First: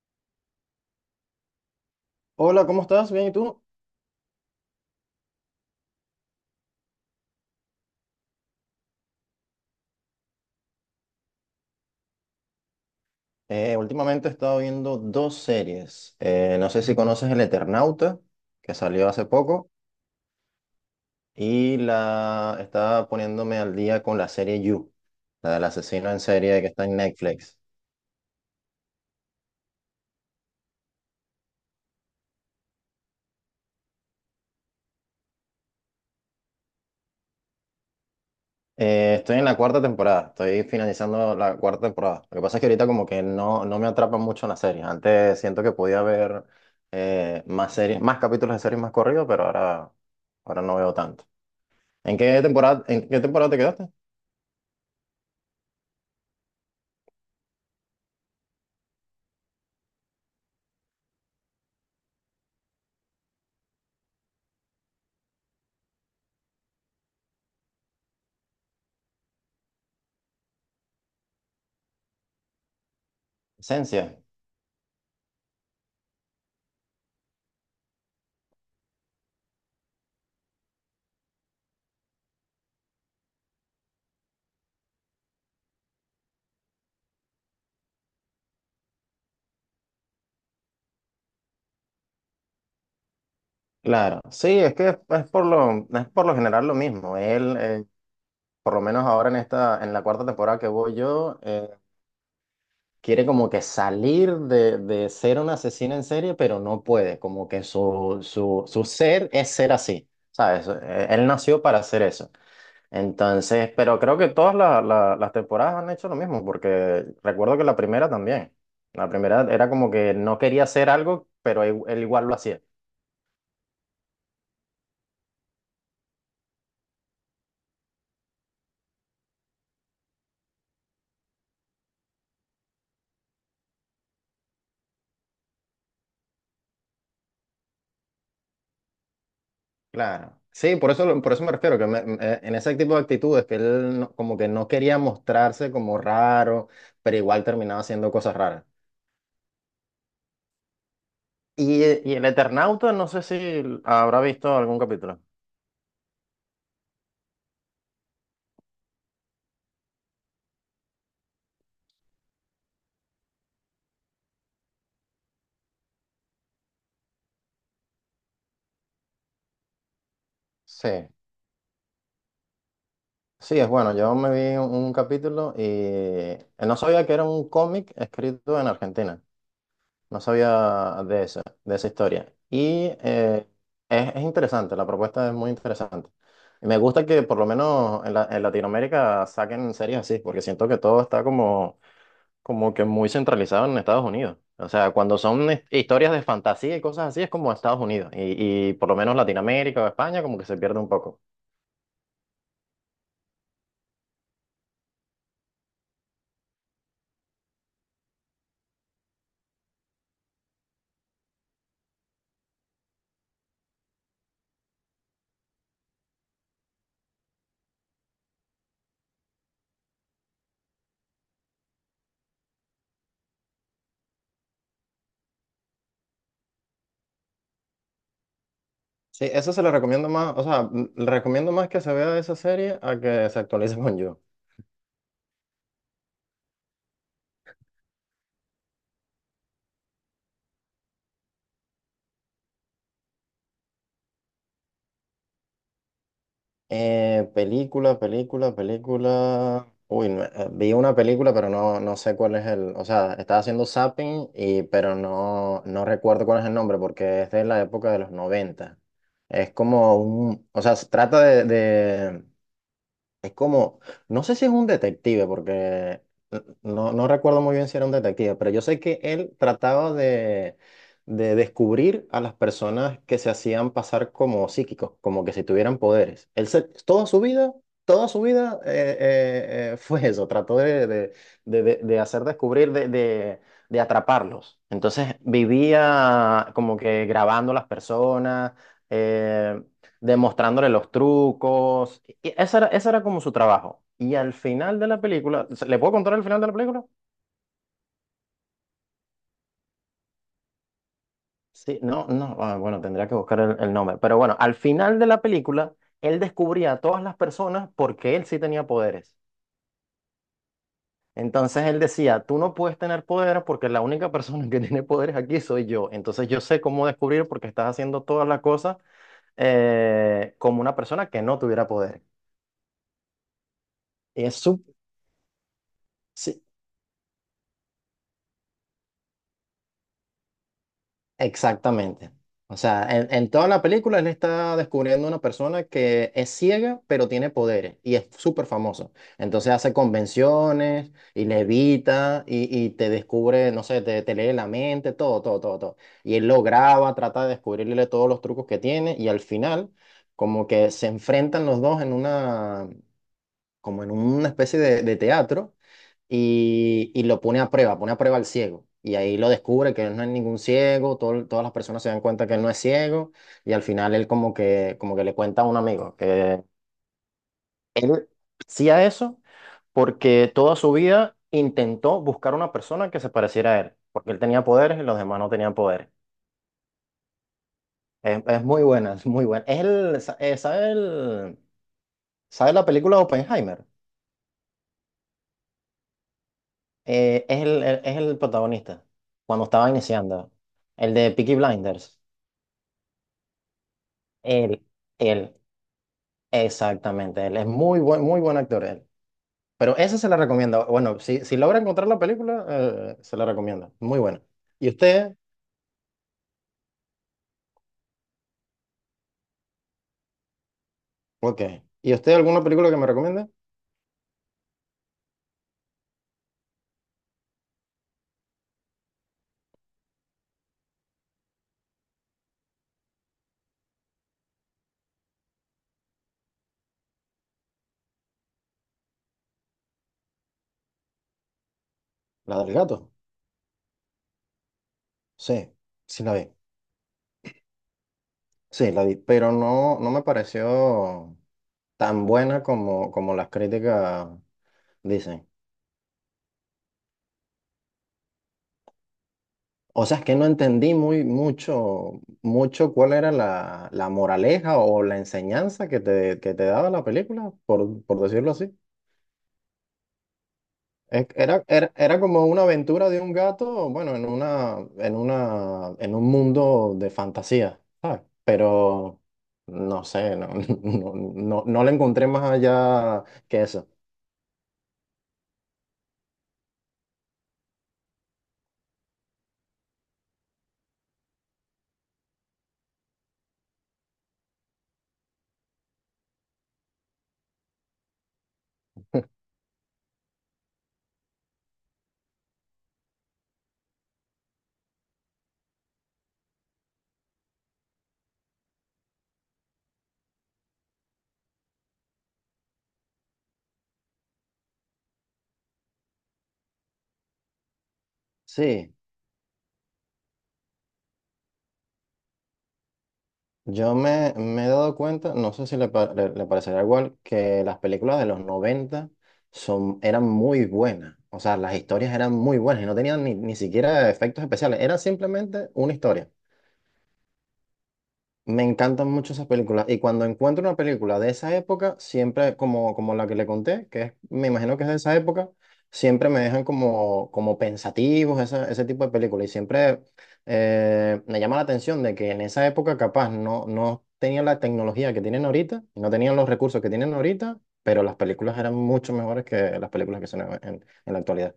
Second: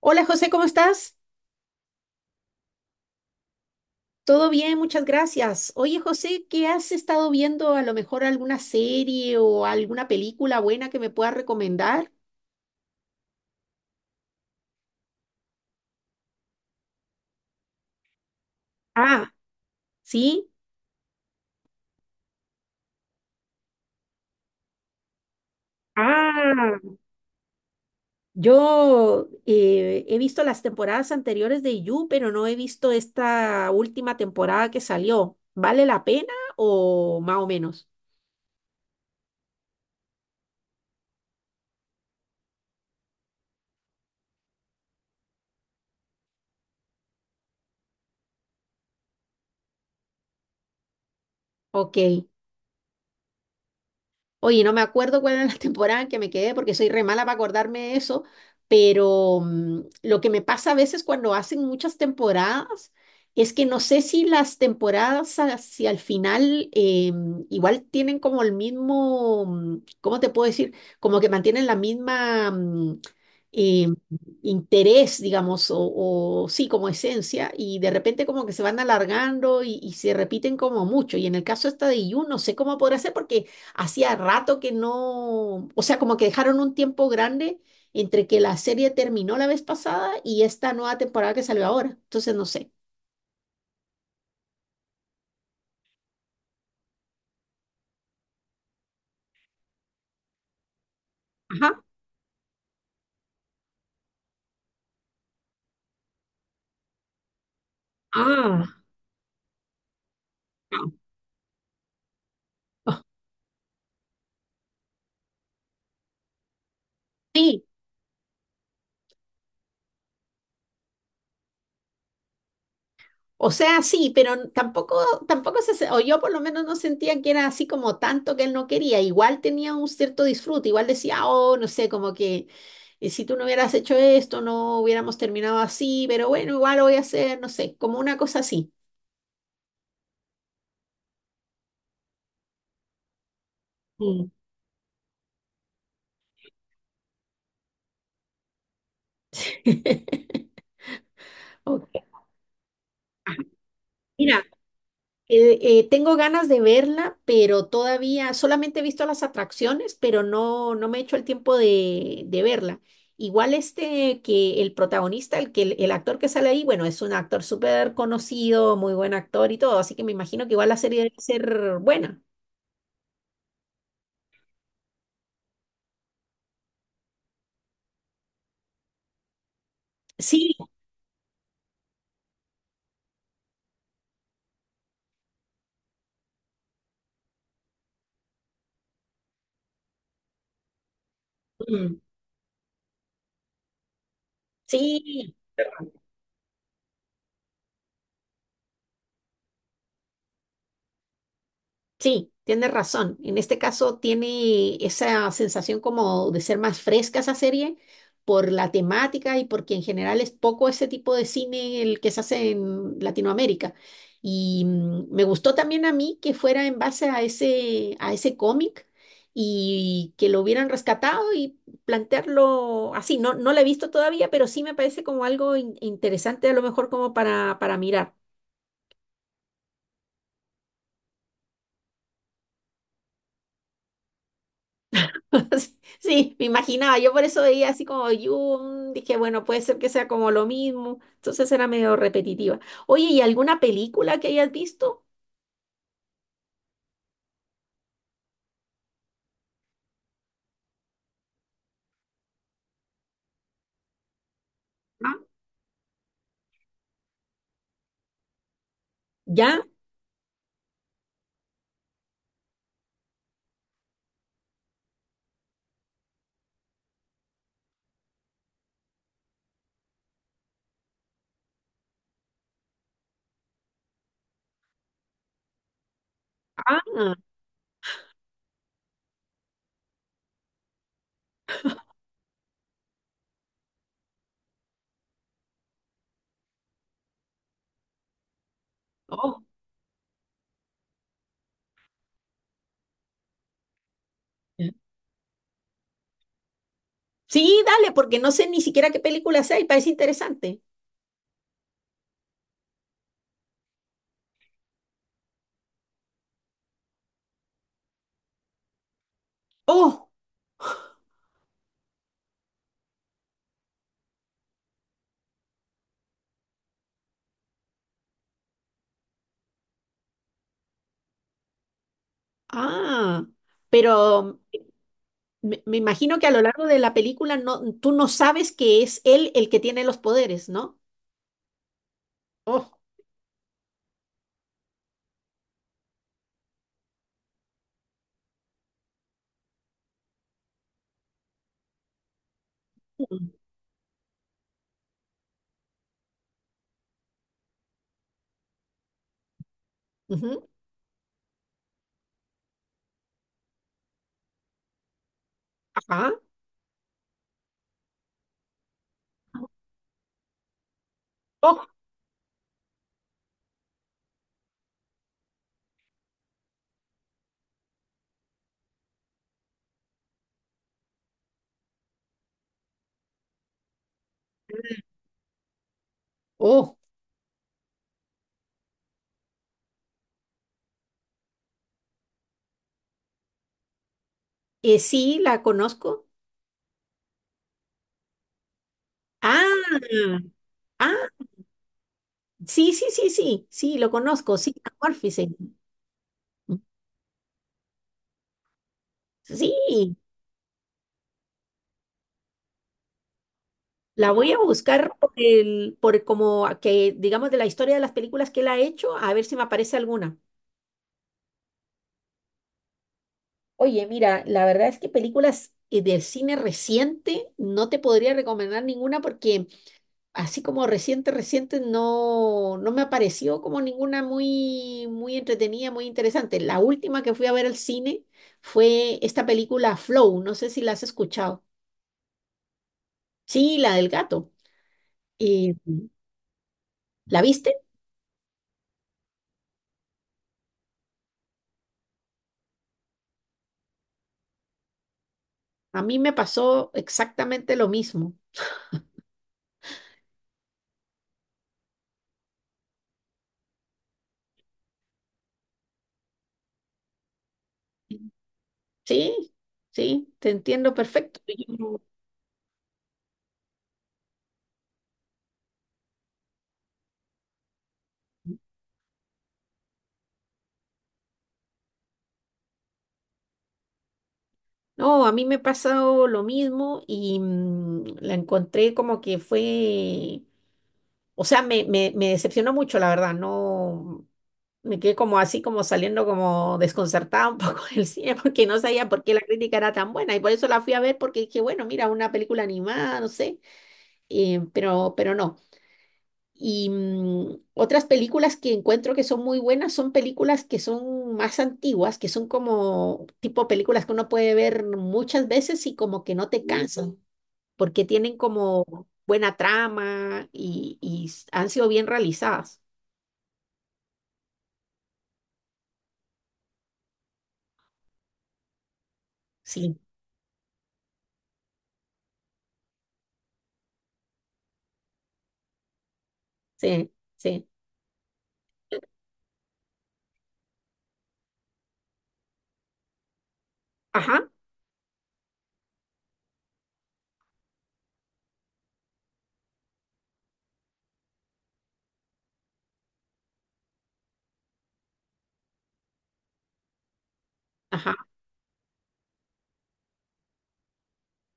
Hola José, ¿cómo estás? Hola, ¿cómo estás? Bien, ¿y tú? Todo bien, muchas gracias. Oye José, ¿qué has estado viendo? A lo mejor alguna serie o alguna película buena que me puedas recomendar. Últimamente he estado viendo dos series. No sé si conoces El Eternauta, que salió hace Ah, poco, sí. y la estaba poniéndome al día con la serie You, la del asesino en serie que Ah, está en Netflix. yo he visto las temporadas anteriores de You, pero no he visto esta última temporada que salió. ¿Vale la pena o más o menos? Estoy en la cuarta temporada, estoy finalizando la cuarta temporada. Lo que pasa es que ahorita como que no me atrapa mucho en la serie. Antes siento que podía ver más series, más capítulos de series más corridos, pero ahora no veo tanto. Ok. En qué temporada te quedaste? Oye, no me acuerdo cuál era la temporada en que me quedé porque soy re mala para acordarme de eso, pero lo que me pasa a veces cuando hacen muchas temporadas es que no sé si las temporadas hacia el final igual tienen como el mismo, ¿cómo te puedo decir? Como que mantienen la misma eh, Esencia, interés, digamos, o sí, como esencia, y de repente como que se van alargando y se repiten como mucho. Y en el caso esta de You, no sé cómo podrá ser porque hacía rato que no, o sea, como que dejaron un tiempo grande entre que la serie terminó la vez pasada y esta nueva temporada que salió ahora. Entonces, no sé. claro. Sí, es que es por es por lo general lo mismo. Él, por lo menos ahora en esta, en la cuarta temporada que voy yo, Ajá. quiere como que salir de ser un asesino en serie, pero no puede. Como que Ah, su ser es ser así, ¿sabes? no. Él nació para hacer eso. Ah, Entonces, pero creo que todas las temporadas han hecho lo mismo, porque recuerdo que sí. la primera también. La primera era como que no quería hacer algo, pero él igual lo hacía. O sea, sí, pero tampoco o yo por lo menos no sentía que era así como tanto que él no quería. Igual tenía un cierto disfrute, igual decía, oh, no sé, como que si tú no hubieras hecho esto, no hubiéramos terminado así, pero bueno, igual lo voy a hacer, no sé, como una cosa así. Claro. Sí, por eso me refiero, que en ese tipo de actitudes que él no- Mm. como que no quería mostrarse como raro, pero igual terminaba haciendo cosas raras. Ok. Y el Eternauta, no sé si habrá Mira, visto algún capítulo. Tengo ganas de verla, pero todavía solamente he visto las atracciones, pero no, no me he hecho el tiempo de verla. Igual este que el protagonista, el actor que sale ahí, bueno, es un actor súper conocido, muy buen actor y todo, así que me imagino que igual la serie Sí, debe ser buena. sí, es bueno. Yo me vi un capítulo y no sabía que era un cómic escrito en Argentina. No Sí, sabía de de esa historia. Y es interesante, la propuesta es muy interesante. Y me gusta que por lo menos en Latinoamérica saquen series así, porque siento que todo está mm, como que muy centralizado en Estados Unidos. O sea, cuando sí, son historias de fantasía y cosas así, es como Estados Unidos. Y por lo menos Latinoamérica o España como que se pierde un poco. sí, tienes razón. En este caso tiene esa sensación como de ser más fresca esa serie por la temática y porque en general es poco ese tipo de cine el que se hace en Latinoamérica. Y me gustó también a mí que fuera en base a ese cómic y que lo hubieran rescatado y plantearlo así. No, no lo he visto todavía, pero sí me parece como algo interesante a lo mejor como para mirar. Sí, eso se le recomiendo más, o sea, le recomiendo más que se vea esa serie a que se actualice con You. Sí, me imaginaba, yo por eso veía así como Dune, dije, bueno, puede ser que sea como lo mismo, entonces era medio repetitiva. Oye, ¿y alguna película que hayas visto? Película, película, película. Uy, no, vi una película, pero no sé cuál es el. O sea, estaba haciendo zapping, y, pero Ah, no recuerdo cuál es el nombre porque es de la época de los noventa. Es ¿ya? como un. O sea, se trata de es como, no sé si es un detective, porque no recuerdo muy bien si era un detective, pero yo sé que él trataba de descubrir a las personas que se hacían pasar como psíquicos, como que si tuvieran poderes. Toda Ah, su vida, toda su vida fue eso, trató de hacer descubrir, de, de atraparlos. Entonces vivía como que grabando a las personas. oh. eh, Demostrándole los trucos. Y ese era como su trabajo. Y al Ya. final de la película, ¿le puedo contar el final de la película? Sí, dale, porque no sé ni siquiera qué película sea y parece interesante. Sí, no, no, ah, bueno, tendría que buscar el nombre. Pero bueno, al final de la película, él descubría a todas las personas porque él sí tenía poderes. Oh, Entonces él decía, tú no puedes tener poderes porque la única persona que tiene poderes aquí soy yo. Entonces yo sé cómo descubrir porque estás haciendo todas las cosas como una persona que no tuviera poder. ah, Y es pero súper. me imagino que a lo largo de la película no, tú no sabes que es él el que tiene los poderes, ¿no? Exactamente. O Oh, sea, en toda la película él está descubriendo una persona que es ciega, pero tiene poderes y es súper famoso. Entonces hace convenciones y levita y te mm, descubre, no sé, te lee la mente, todo, todo, todo, todo. Y él lo graba, trata de descubrirle todos los trucos que tiene y al final como ujú, que se enfrentan los dos en una, como en una especie de teatro ajá, y lo pone a prueba al ciego. Y ahí lo descubre que él no es ningún ciego, todas las oh, personas se dan cuenta que él no es ciego y al final él como que le cuenta a un amigo que él hacía eso porque toda su vida intentó buscar una persona que se pareciera a él, porque él tenía poderes y los demás no tenían poderes. oh. Es muy buena, es muy buena. Es el, ¿sabe sabe la película Oppenheimer? Sí, la conozco. Es es el protagonista, cuando estaba Ah, iniciando, el ah, de Peaky Blinders. sí, sí, sí, sí, sí, lo conozco, sí, Él, a él, sí, exactamente, él es muy buen actor, él. Pero sí, esa se la recomiendo. Bueno, si logra encontrar la película, se la recomiendo. Muy la buena. voy a ¿Y buscar por usted? el, por como a que, digamos, de la historia de las películas que él ha hecho, a ver si me aparece alguna. Ok. ¿Y usted alguna película que me recomiende? Oye, mira, la verdad es que películas del cine reciente no te podría recomendar ninguna porque así como reciente, reciente, no, no me apareció como ninguna muy, muy entretenida, muy interesante. La última que fui a ver al cine fue esta película Flow, no sé si la has escuchado. La del gato. Sí, la del gato. Sí, Eh, sí la vi. ¿La viste? Sí, la vi. Pero no, no me pareció tan buena como, como las críticas dicen. A mí me pasó exactamente lo mismo. O sea, es que no entendí muy mucho, mucho cuál era la, la moraleja o la enseñanza que te daba la película, por decirlo así. Sí, sí, te entiendo perfecto. Era, era, era como una aventura de un gato, bueno, en una, en una, en un mundo de fantasía, ¿sabes? Pero no sé, no, no, no, no le encontré más allá que eso. No, a mí me ha pasado lo mismo y la encontré como que fue, o sea, me decepcionó mucho, la verdad. No, me quedé como así, como saliendo como desconcertada un poco del cine, porque no sabía por qué la crítica era tan buena. Y por eso la fui a ver, porque dije, bueno, mira, una película animada, no sé, pero no. Y otras películas que encuentro que son muy buenas son películas que son más antiguas, que son como tipo películas que uno puede ver muchas veces y como que no te cansas porque tienen como Sí, buena trama y han sido bien realizadas. yo me, me he dado cuenta, no sé si le, le parecerá igual, que las películas de los 90 Sí, son, eran muy buenas. O sea, las historias eran muy buenas y no tenían ni siquiera efectos especiales, era simplemente una historia. sí, sí. Me encantan mucho esas películas y cuando encuentro una película de esa época, siempre como, como la que le conté, que es, me Ajá, imagino que es de esa época, siempre me dejan como, como pensativos ese tipo de películas y siempre me llama la atención de que en esa época capaz no tenían la tecnología que tienen ahorita, no tenían los recursos que tienen ahorita, pero ajá. las películas eran mucho mejores que las películas que son en la actualidad.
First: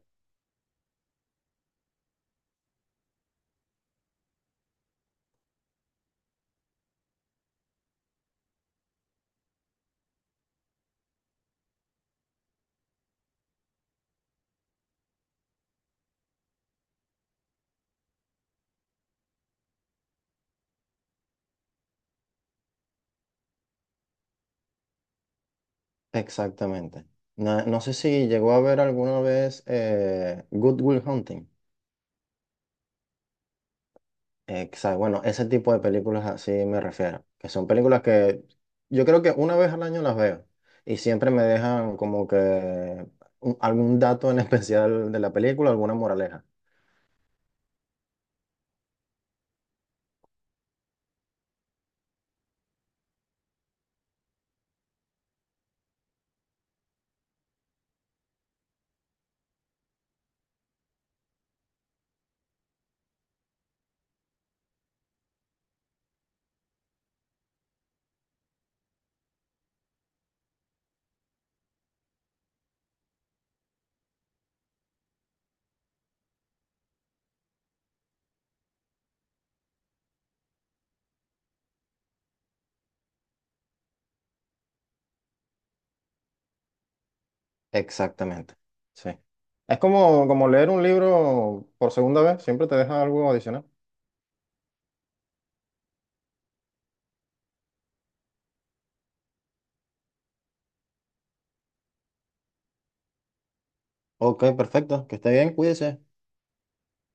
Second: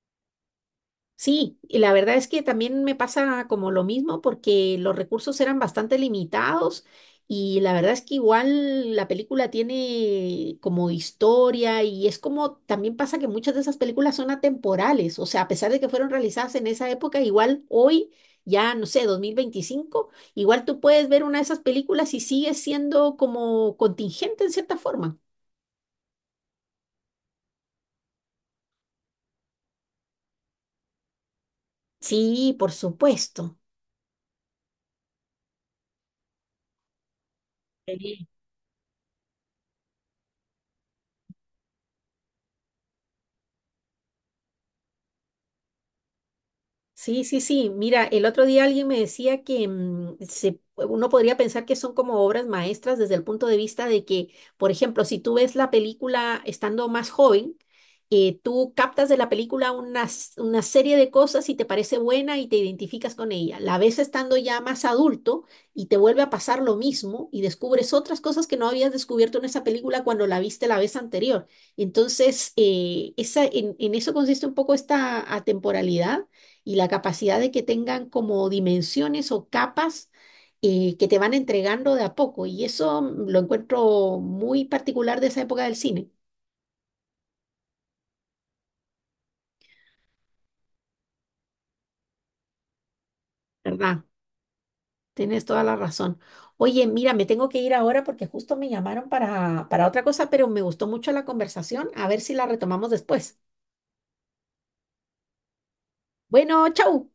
Sí, y la verdad es que también me pasa como lo mismo porque los recursos eran bastante limitados y la verdad es que igual la película tiene como historia y es como también pasa que muchas de esas películas son atemporales, o sea, a pesar de que fueron realizadas en esa época, igual hoy, ya no sé, 2025 igual tú puedes ver una de esas películas y sigue siendo como contingente en cierta forma. Exactamente. No, no sé si llegó a ver alguna vez Good Will Hunting. Sí, por supuesto. Exacto. Bueno, ese tipo de películas así me refiero, que son películas que yo creo que una vez al año las veo y siempre me dejan como que algún dato en especial de la película, alguna moraleja. Sí, sí, sí. Mira, el otro día alguien me decía que uno podría pensar que son como obras maestras desde el punto de vista de que, por ejemplo, si tú ves la película estando más joven, tú captas de la película una, una serie de cosas y te parece buena y te identificas con ella. La ves estando ya más adulto y te vuelve a pasar lo mismo y descubres otras cosas que no habías descubierto en esa película cuando la viste la vez anterior. Entonces, en eso consiste un poco esta atemporalidad y la capacidad de que tengan como dimensiones o capas que te van entregando de a poco. Y eso lo encuentro muy particular de esa época del cine, Exactamente. Sí. Es como, como leer un libro por segunda vez, siempre te deja algo adicional. ¿verdad? Tienes toda la razón. Oye, mira, me tengo que ir ahora porque justo me llamaron para otra cosa, pero me gustó mucho la conversación. A ver si la retomamos después. Ok, perfecto. Que esté bien, cuídese. Bueno, chau.